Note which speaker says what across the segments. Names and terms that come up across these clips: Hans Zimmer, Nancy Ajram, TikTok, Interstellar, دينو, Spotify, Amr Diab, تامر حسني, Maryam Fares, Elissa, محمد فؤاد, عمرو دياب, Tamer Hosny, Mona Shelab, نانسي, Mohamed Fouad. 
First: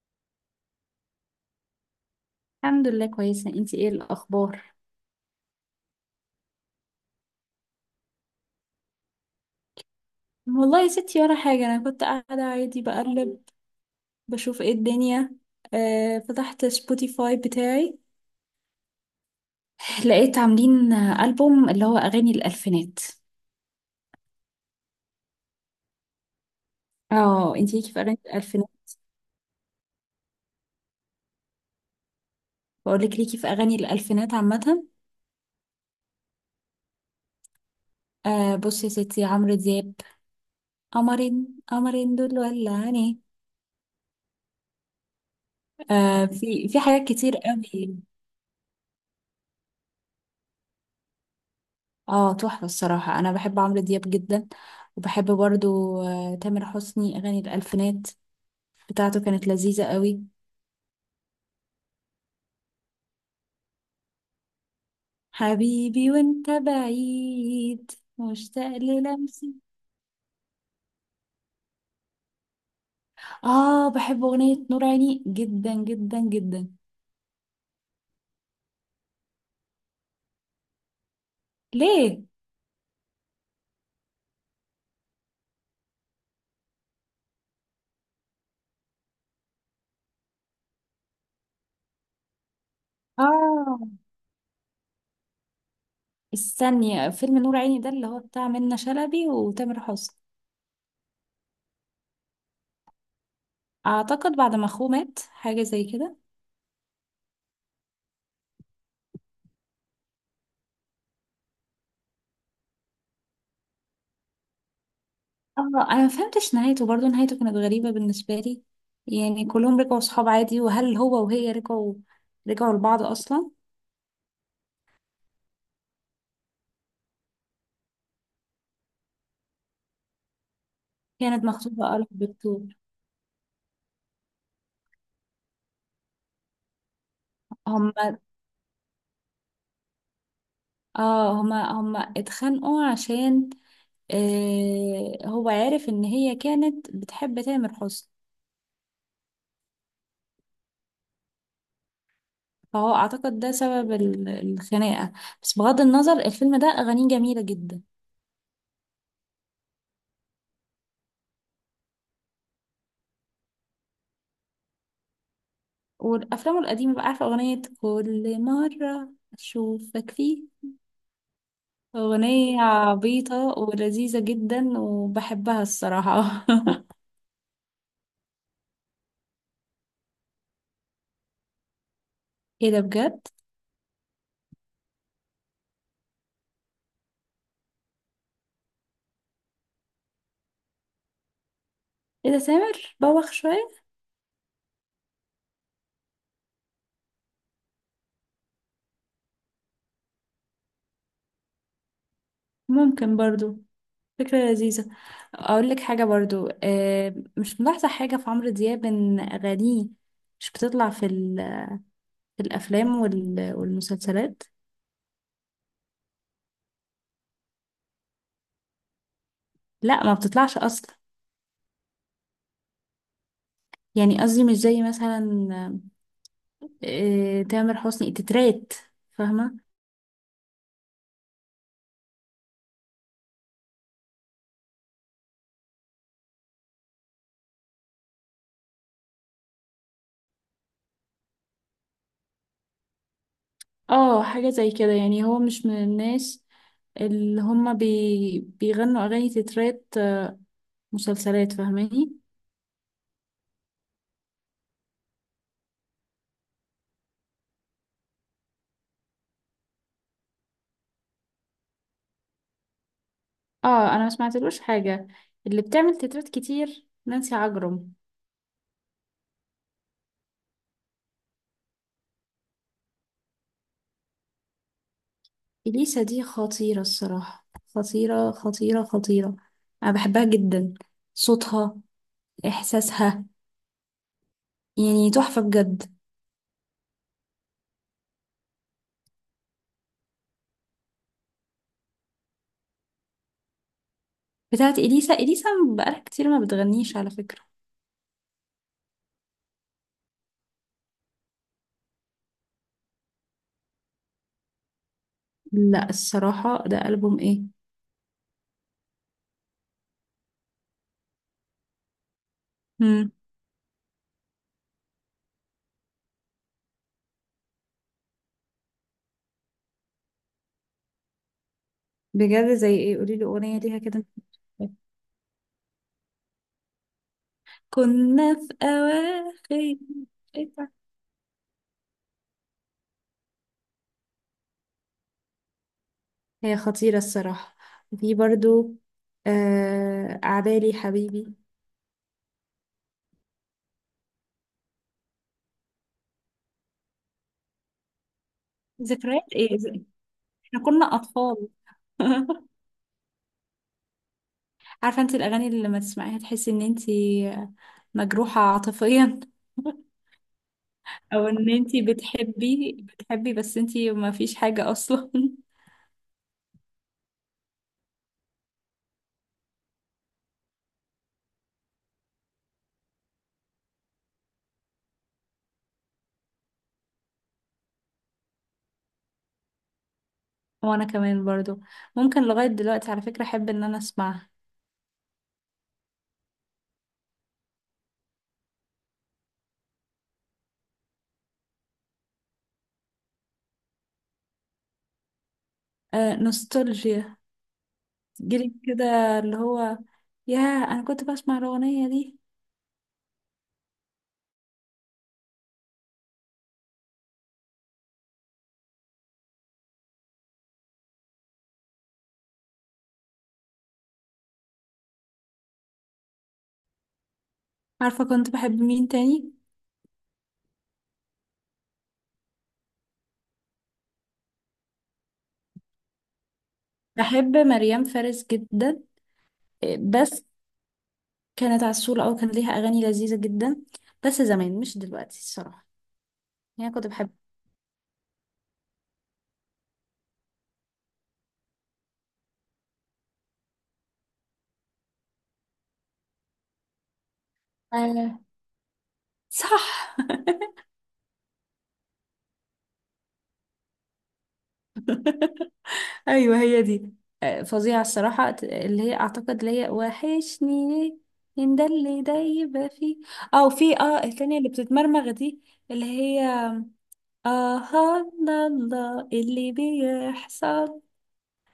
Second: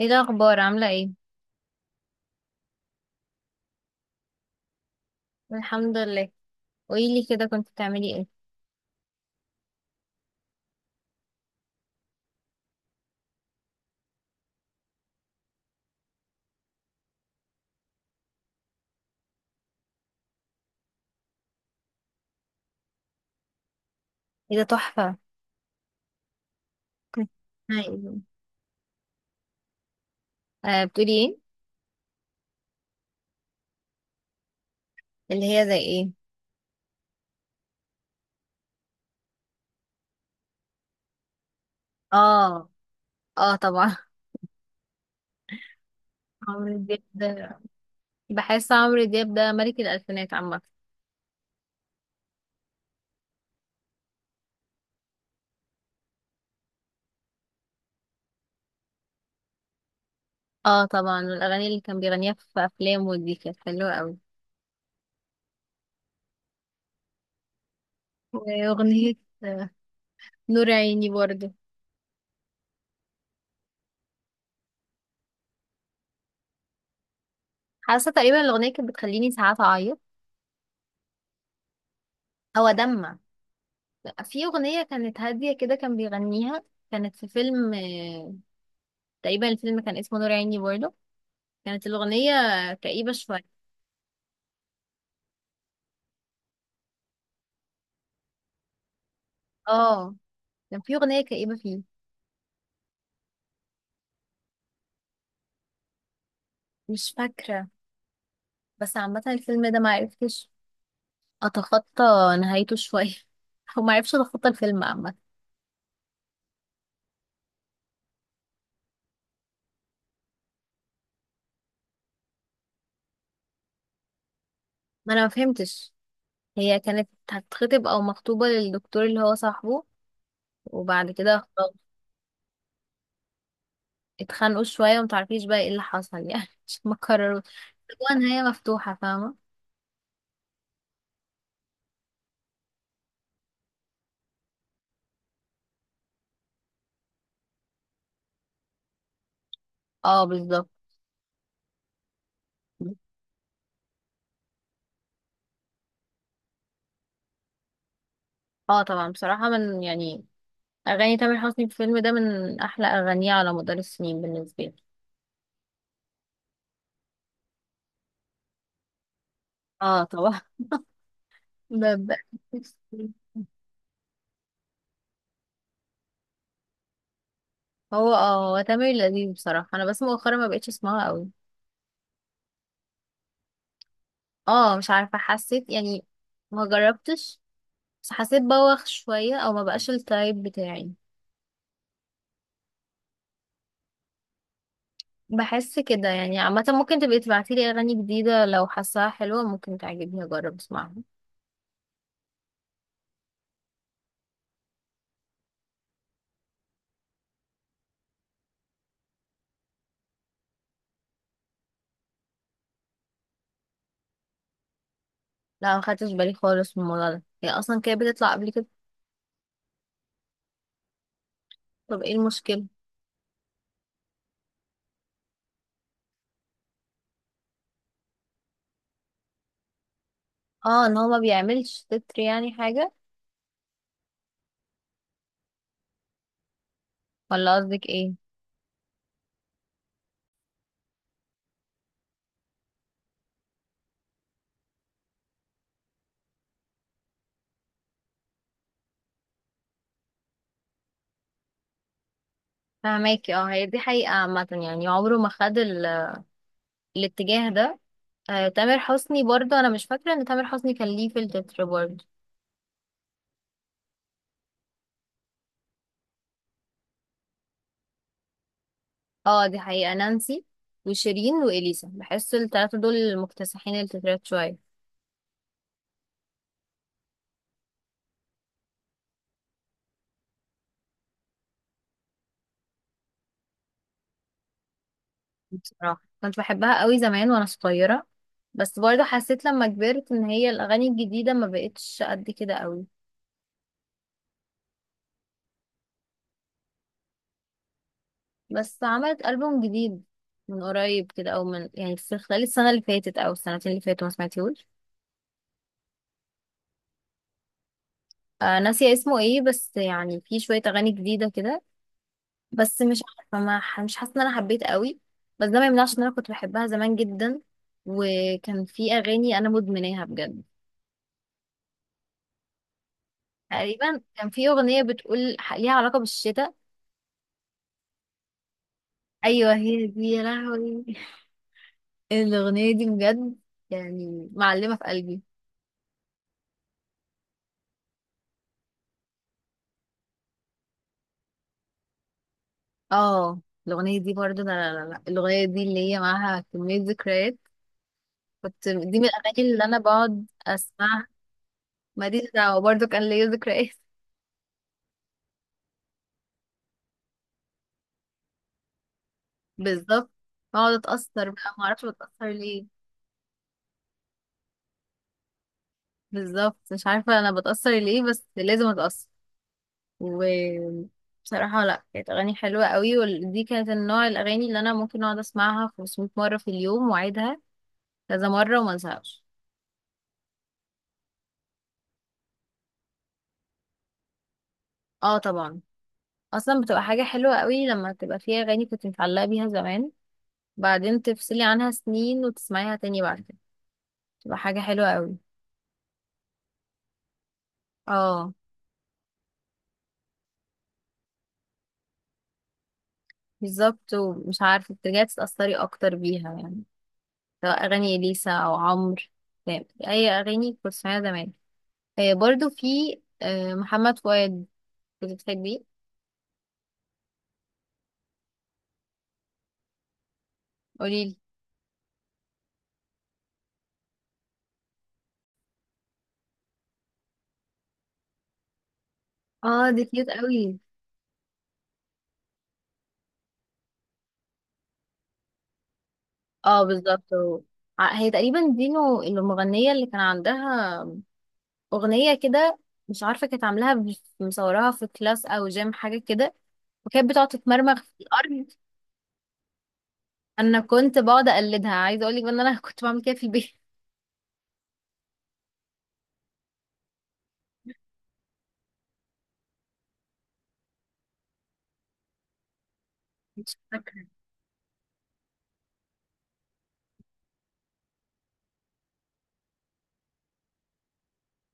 Speaker 1: ايه الاخبار، عامله ايه؟
Speaker 2: الحمد لله، كويسة. انتي ايه الأخبار؟
Speaker 1: الحمد لله. قوليلي كده، كنت بتعملي ايه؟
Speaker 2: والله يا ستي، ولا حاجة. أنا كنت قاعدة عادي بقلب، بشوف ايه الدنيا. فتحت سبوتيفاي بتاعي، لقيت عاملين ألبوم اللي هو أغاني الألفينات.
Speaker 1: ايه ده، تحفة. كنت
Speaker 2: اه، انتي ليكي في
Speaker 1: هاي.
Speaker 2: أغاني الألفينات.
Speaker 1: بتقولي ايه؟
Speaker 2: بقولك ليكي في أغاني الألفينات عامة.
Speaker 1: اللي هي زي ايه؟
Speaker 2: آه، بصي يا ستي، عمرو دياب. قمرين قمرين دول،
Speaker 1: اه.
Speaker 2: ولا عيني.
Speaker 1: اه طبعا.
Speaker 2: آه، في
Speaker 1: عمرو
Speaker 2: في
Speaker 1: دياب
Speaker 2: حاجات كتير
Speaker 1: ده،
Speaker 2: قوي.
Speaker 1: بحس عمرو دياب ده ملك الالفينات عامه.
Speaker 2: اه تحفة، الصراحة انا بحب عمرو دياب جدا. وبحب برضو تامر حسني. اغاني الالفينات بتاعته كانت لذيذة قوي.
Speaker 1: اه طبعا، والاغاني اللي كان بيغنيها في افلامه دي كانت حلوه قوي.
Speaker 2: حبيبي وانت بعيد. مشتاق
Speaker 1: واغنيه
Speaker 2: للمسك.
Speaker 1: آه، نور عيني برضه.
Speaker 2: اه، بحب اغنية نور عيني جدا جدا جدا.
Speaker 1: حاسه تقريبا الاغنيه كانت بتخليني ساعات اعيط،
Speaker 2: ليه؟
Speaker 1: او ادمع. في اغنيه كانت هاديه كده كان بيغنيها، كانت في فيلم، تقريبا الفيلم كان اسمه نور عيني برضه. كانت الأغنية كئيبة شوية.
Speaker 2: اه، استني. فيلم نور عيني ده اللي هو بتاع منة شلبي وتامر
Speaker 1: اه،
Speaker 2: حسني.
Speaker 1: كان في أغنية كئيبة فيه.
Speaker 2: اعتقد بعد ما اخوه مات حاجة زي كده.
Speaker 1: مش فاكرة، بس عامة الفيلم ده معرفتش أتخطى نهايته شوية. أو معرفتش أتخطى الفيلم عامة.
Speaker 2: اه، انا ما فهمتش نهايته برضو. نهايته كانت غريبة بالنسبة لي. يعني كلهم رجعوا صحاب عادي، وهل هو وهي رجعوا لبعض اصلا.
Speaker 1: ما أنا مفهمتش، هي كانت هتتخطب أو مخطوبة للدكتور اللي هو صاحبه، وبعد كده
Speaker 2: كانت
Speaker 1: خلاص
Speaker 2: مكتوبة قال الدكتور.
Speaker 1: اتخانقوا شوية ومتعرفيش بقى ايه اللي حصل يعني. مش مكرروا، هو
Speaker 2: هما
Speaker 1: نهاية مفتوحة، فاهمة.
Speaker 2: اه هما هما اتخانقوا عشان هو عارف ان هي كانت بتحب تامر حسني.
Speaker 1: اه بالظبط.
Speaker 2: فهو اعتقد ده سبب الخناقة. بس بغض النظر، الفيلم ده اغانيه جميلة جدا.
Speaker 1: اه طبعا، بصراحة من يعني، اغاني تامر حسني في الفيلم ده من احلى اغانيه على مدار السنين بالنسبه لي.
Speaker 2: والافلام القديمة بقى، عارفة اغنية كل مرة
Speaker 1: اه
Speaker 2: اشوفك
Speaker 1: طبعا.
Speaker 2: فيه؟
Speaker 1: ب- ب-
Speaker 2: أغنية عبيطة ولذيذة جدا وبحبها الصراحة.
Speaker 1: هو تامر لذيذ، بصراحه انا بس مؤخرا ما بقتش اسمعها قوي.
Speaker 2: ايه ده بجد؟
Speaker 1: اه مش عارفه، حسيت يعني، ما جربتش، بس حسيت بوخ شويه، او ما بقاش التايب بتاعي.
Speaker 2: ايه ده سامر؟ بوخ شوية؟
Speaker 1: بحس كده يعني عامه، ممكن تبقي تبعتي لي اغاني جديده لو حاساها حلوه، ممكن تعجبني اجرب اسمعها.
Speaker 2: ممكن برضو. فكرة لذيذة. أقول لك حاجة برضو، مش ملاحظة حاجة في عمرو دياب إن أغانيه مش بتطلع في الأفلام والمسلسلات.
Speaker 1: لا، ما خدتش بالي خالص من الموضوع ده، هي اصلا كانت بتطلع قبل كده.
Speaker 2: لا، ما بتطلعش أصلا.
Speaker 1: طب ايه المشكله؟
Speaker 2: يعني قصدي مش زي مثلا تامر حسني تترات. فاهمة؟
Speaker 1: اه، ان هو ما بيعملش تتر يعني حاجه، ولا قصدك ايه؟
Speaker 2: اه، حاجة زي كده. يعني هو مش من الناس اللي هما بيغنوا أغاني تترات مسلسلات. فاهماني؟
Speaker 1: فهماكي، اه هي دي حقيقة عامة، يعني عمره ما خد ال... الاتجاه ده. تامر حسني برضه، انا مش فاكرة ان تامر حسني كان ليه في التتر برضه.
Speaker 2: اه، أنا ما سمعتلوش حاجة. اللي بتعمل تترات كتير نانسي عجرم.
Speaker 1: اه دي حقيقة، نانسي وشيرين واليسا، بحس التلاتة دول مكتسحين التترات شوية.
Speaker 2: إليسا دي خطيرة الصراحة. خطيرة خطيرة خطيرة. أنا بحبها جدا. صوتها، إحساسها، يعني تحفة بجد.
Speaker 1: بصراحة كنت بحبها قوي زمان وانا صغيرة، بس برضه حسيت لما كبرت ان هي الاغاني الجديدة ما بقتش قد كده قوي.
Speaker 2: بتاعت إليسا، إليسا بقالها كتير ما بتغنيش على فكرة.
Speaker 1: بس عملت ألبوم جديد من قريب كده، او من يعني في خلال السنة اللي فاتت او السنتين اللي فاتوا، ما سمعتيهوش.
Speaker 2: لا، الصراحة ده ألبوم إيه؟
Speaker 1: ناسية اسمه ايه، بس يعني في شوية اغاني جديدة كده، بس مش
Speaker 2: مم.
Speaker 1: عارفة، ما ح- مش حاسة ان انا حبيت قوي. بس ده ما يمنعش ان انا كنت بحبها زمان جدا، وكان في اغاني انا مدمناها بجد.
Speaker 2: بجد؟ زي إيه؟ قوليلي أغنية ليها
Speaker 1: تقريبا
Speaker 2: كده.
Speaker 1: كان في اغنية بتقول، ليها علاقة بالشتاء.
Speaker 2: كنا في
Speaker 1: ايوه
Speaker 2: أواخر.
Speaker 1: هي دي، يا
Speaker 2: إيه ده؟
Speaker 1: لهوي! الاغنية دي بجد، يعني معلمة في قلبي.
Speaker 2: هي خطيرة الصراحة. وفي برضو أعدالي حبيبي.
Speaker 1: اه الاغنية دي برضه، لا، لا، لا، لا. الاغنية دي اللي هي معاها كمية ذكريات، كنت دي من
Speaker 2: ذكريات
Speaker 1: الاغاني
Speaker 2: ايه؟
Speaker 1: اللي انا بقعد
Speaker 2: احنا كنا
Speaker 1: اسمعها.
Speaker 2: أطفال.
Speaker 1: ماليش دعوة، برضه كان ليا ذكريات.
Speaker 2: عارفة انت الأغاني اللي لما تسمعيها تحسي ان انت مجروحة عاطفيا.
Speaker 1: بالظبط، اقعد
Speaker 2: او
Speaker 1: اتأثر
Speaker 2: ان
Speaker 1: بقى، ما
Speaker 2: انت
Speaker 1: اعرفش بتأثر ليه.
Speaker 2: بتحبي بتحبي بس انت ما فيش حاجة اصلا.
Speaker 1: بالظبط مش عارفة انا بتأثر ليه، بس لازم اتأثر. وبصراحة، لا، كانت اغاني حلوة قوي، ودي كانت النوع الاغاني اللي انا ممكن اقعد اسمعها 500 مرة في اليوم واعيدها كذا مرة وما انساهاش.
Speaker 2: وانا كمان برضو، ممكن لغاية دلوقتي على فكرة احب ان انا اسمعها.
Speaker 1: اه طبعا، اصلا بتبقى حاجة حلوة قوي لما تبقى فيها اغاني كنت متعلقة بيها زمان، بعدين تفصلي عنها سنين وتسمعيها تاني بعد كده، تبقى حاجة حلوة قوي.
Speaker 2: آه، نوستالجيا.
Speaker 1: اه
Speaker 2: جيلي كده، اللي هو، ياه انا كنت بسمع الاغنيه دي.
Speaker 1: بالظبط، ومش عارفة بترجعي تتأثري اكتر بيها يعني، سواء أغاني إليسا أو عمرو، فاهم؟ أي أغاني كنت بسمعها زمان. برضو في محمد فؤاد، كنت بتحبيه.
Speaker 2: عارفه كنت بحب مين تاني؟
Speaker 1: قوليلي.
Speaker 2: بحب مريم فارس جدا.
Speaker 1: اه
Speaker 2: إيه،
Speaker 1: دي كيوت
Speaker 2: بس
Speaker 1: قوي.
Speaker 2: كانت عسولة، او كان ليها اغاني لذيذه جدا، بس زمان مش دلوقتي الصراحه.
Speaker 1: اه
Speaker 2: يعني كنت بحب.
Speaker 1: بالظبط، هي تقريبا دينو المغنية اللي كان عندها أغنية كده، مش عارفة كانت عاملاها، مصوراها في كلاس أو جيم حاجة كده، وكانت بتقعد تتمرمغ في
Speaker 2: آه،
Speaker 1: الأرض.
Speaker 2: صح.
Speaker 1: أنا كنت بقعد أقلدها، عايزة أقولك بقى إن أنا كنت بعمل كده في البيت.
Speaker 2: ايوه هي دي. فظيعه الصراحه، اللي هي اعتقد اللي هي وحشني. ليه ان ده اللي ده يبقى فيه، او في التانية اللي بتتمرمغ دي. اللي هي. آها، لا لا، اللي بيحصل.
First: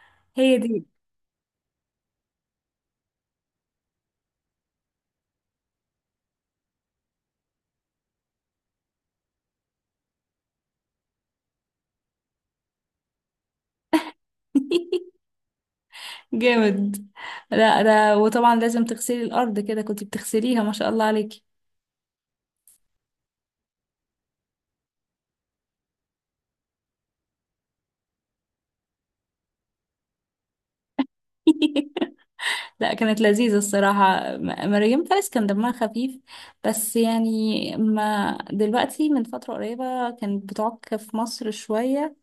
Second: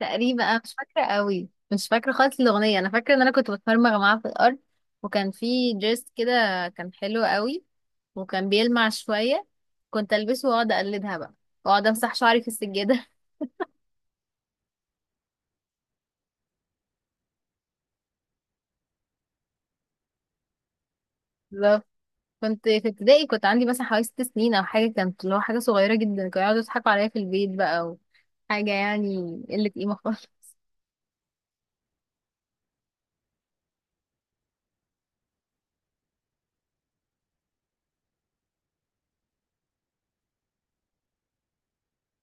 Speaker 1: تقريبا
Speaker 2: هي
Speaker 1: انا مش
Speaker 2: دي.
Speaker 1: فاكره قوي، مش فاكره خالص الاغنيه، انا فاكره ان انا كنت بتمرمغ معاه في الارض، وكان في دريس كده، كان حلو قوي وكان بيلمع شويه، كنت البسه واقعد اقلدها بقى، واقعد امسح شعري في السجاده
Speaker 2: جامد. لا لا، وطبعا لازم تغسلي الأرض كده، كنت بتغسليها ما شاء الله عليكي.
Speaker 1: بالظبط، كنت في ابتدائي، كنت عندي مثلا حوالي 6 سنين او حاجه، كانت اللي هو حاجه صغيره جدا، كانوا يقعدوا يضحكوا عليا في البيت بقى، وحاجه يعني قله قيمه خالص.
Speaker 2: لا، كانت لذيذة الصراحة، مريم فارس كان دمها خفيف. بس يعني، ما دلوقتي من فترة قريبة كانت بتعك في مصر شوية،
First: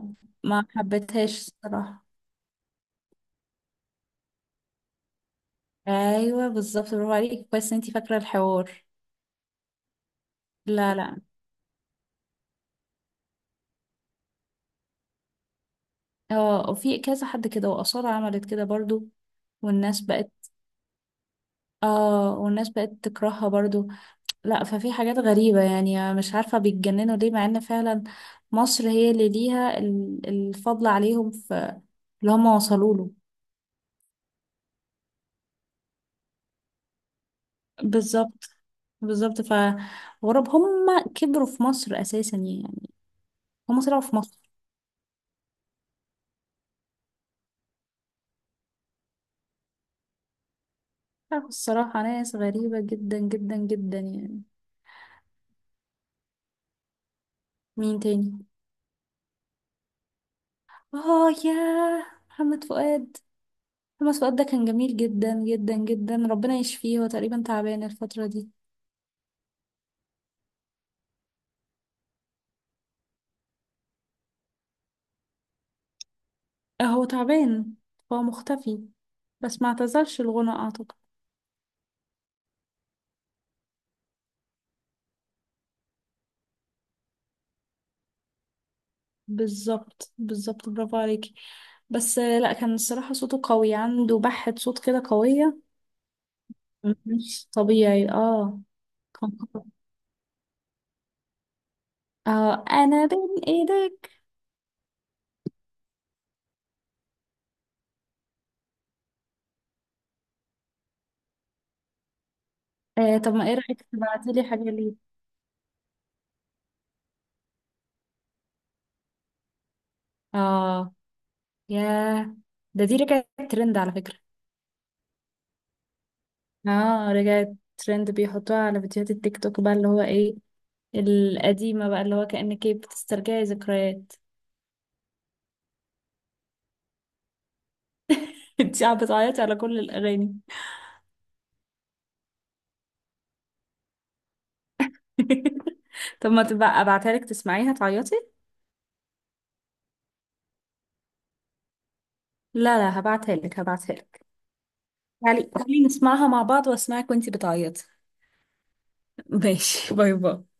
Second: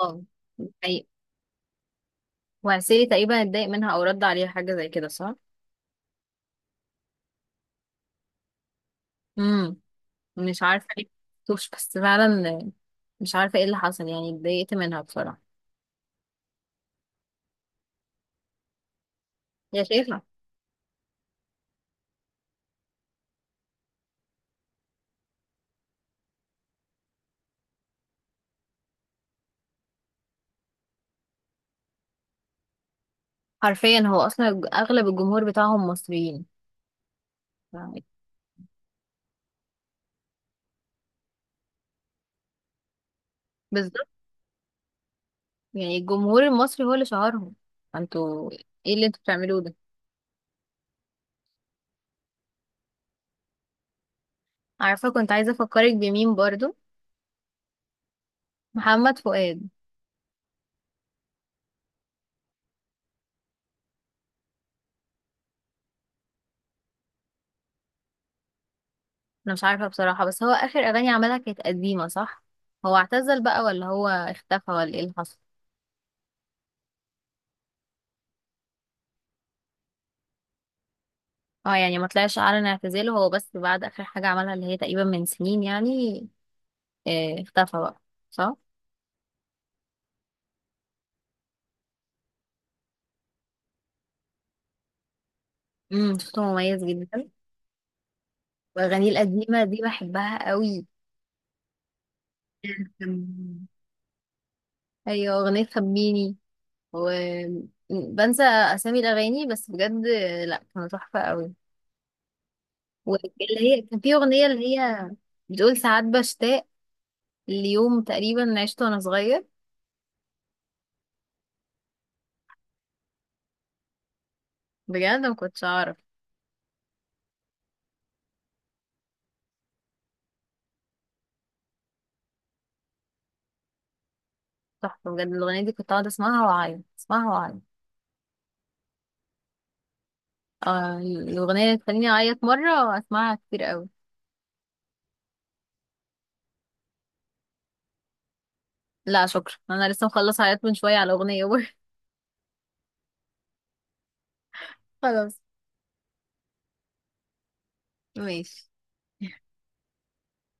Speaker 1: اه دي حقيقة.
Speaker 2: حبيتهاش الصراحة.
Speaker 1: وعسيري تقريبا اتضايق منها، او رد عليها حاجه زي كده، صح؟
Speaker 2: أيوة بالظبط، برافو عليكي، كويس إن انتي فاكرة الحوار.
Speaker 1: امم مش عارفة
Speaker 2: لا
Speaker 1: ليه،
Speaker 2: لا.
Speaker 1: مكتوبش بس فعلا، مش عارفة ايه اللي حصل، يعني اتضايقت منها بصراحة.
Speaker 2: اه، وفي كذا حد كده، وأصالة عملت كده برضو.
Speaker 1: يا
Speaker 2: والناس
Speaker 1: شيخة.
Speaker 2: بقت. اه، والناس بقت تكرهها برضو. لا، ففي حاجات غريبة يعني. مش عارفة بيتجننوا ليه، مع ان فعلا مصر هي اللي ليها الفضل عليهم في اللي هم وصلوا له.
Speaker 1: حرفيا هو اصلا، اغلب الجمهور بتاعهم مصريين، ف-
Speaker 2: بالظبت بالظبط. فغرب هم كبروا في مصر أساسا، يعني هم طلعوا
Speaker 1: بالظبط.
Speaker 2: في مصر.
Speaker 1: يعني الجمهور المصري هو اللي شهرهم، انتوا ايه اللي انتوا بتعملوه ده؟
Speaker 2: عارفة الصراحة، ناس غريبة جدا جدا جدا يعني.
Speaker 1: عارفة كنت عايزة افكرك بمين برضو،
Speaker 2: مين تاني؟
Speaker 1: محمد فؤاد.
Speaker 2: اه، يا محمد فؤاد. هو الواد ده كان جميل جدا جدا جدا، ربنا يشفيه. هو تقريبا تعبان الفترة دي.
Speaker 1: انا مش عارفة بصراحة، بس هو اخر اغاني عملها كانت قديمة، صح؟ هو اعتزل بقى ولا هو اختفى ولا ايه اللي حصل؟
Speaker 2: هو تعبان. هو مختفي. بس ما اعتزلش الغنى اعتقد.
Speaker 1: اه يعني ما طلعش اعلن اعتزاله هو، بس بعد اخر حاجة عملها اللي هي تقريبا من سنين يعني، اختفى بقى، صح.
Speaker 2: بالظبط بالظبط، برافو عليكي. بس لا كان الصراحة صوته قوي، عنده بحة صوت كده قوية،
Speaker 1: صوته مميز جدا،
Speaker 2: مش طبيعي. اه.
Speaker 1: واغانيه
Speaker 2: كان
Speaker 1: القديمه
Speaker 2: قوي.
Speaker 1: دي بحبها قوي.
Speaker 2: اه، انا بين
Speaker 1: مم.
Speaker 2: ايدك.
Speaker 1: ايوه، اغنيه خبيني، وبنسى اسامي الاغاني بس بجد، لا كانوا تحفه قوي.
Speaker 2: طب ما ايه
Speaker 1: واللي هي
Speaker 2: رأيك
Speaker 1: كان في
Speaker 2: تبعتيلي
Speaker 1: اغنيه
Speaker 2: حاجة
Speaker 1: اللي
Speaker 2: ليه؟
Speaker 1: هي بتقول، ساعات بشتاق ليوم تقريبا عشته وانا صغير.
Speaker 2: اه، ياه. دي رجعت ترند على فكرة.
Speaker 1: بجد ما كنتش اعرف.
Speaker 2: اه، رجعت ترند، بيحطوها على فيديوهات التيك توك بقى اللي هو ايه، القديمة بقى اللي هو كأنك إيه بتسترجعي ذكريات.
Speaker 1: تحفه بجد الاغنيه دي، كنت اقعد اسمعها واعيط، اسمعها واعيط.
Speaker 2: انتي قاعدة بتعيطي على كل الأغاني.
Speaker 1: الاغنيه اللي تخليني اعيط مره، اسمعها كتير قوي.
Speaker 2: طب ما تبقى ابعتها لك تسمعيها تعيطي.
Speaker 1: لا شكرا، انا لسه مخلص حاجات من شويه على اغنيه برضه.
Speaker 2: لا لا، هبعتها لك هبعتها لك.
Speaker 1: خلاص.
Speaker 2: تعالي تعالي نسمعها مع بعض، واسمعك وانتي بتعيطي.
Speaker 1: ماشي.
Speaker 2: ماشي، باي باي.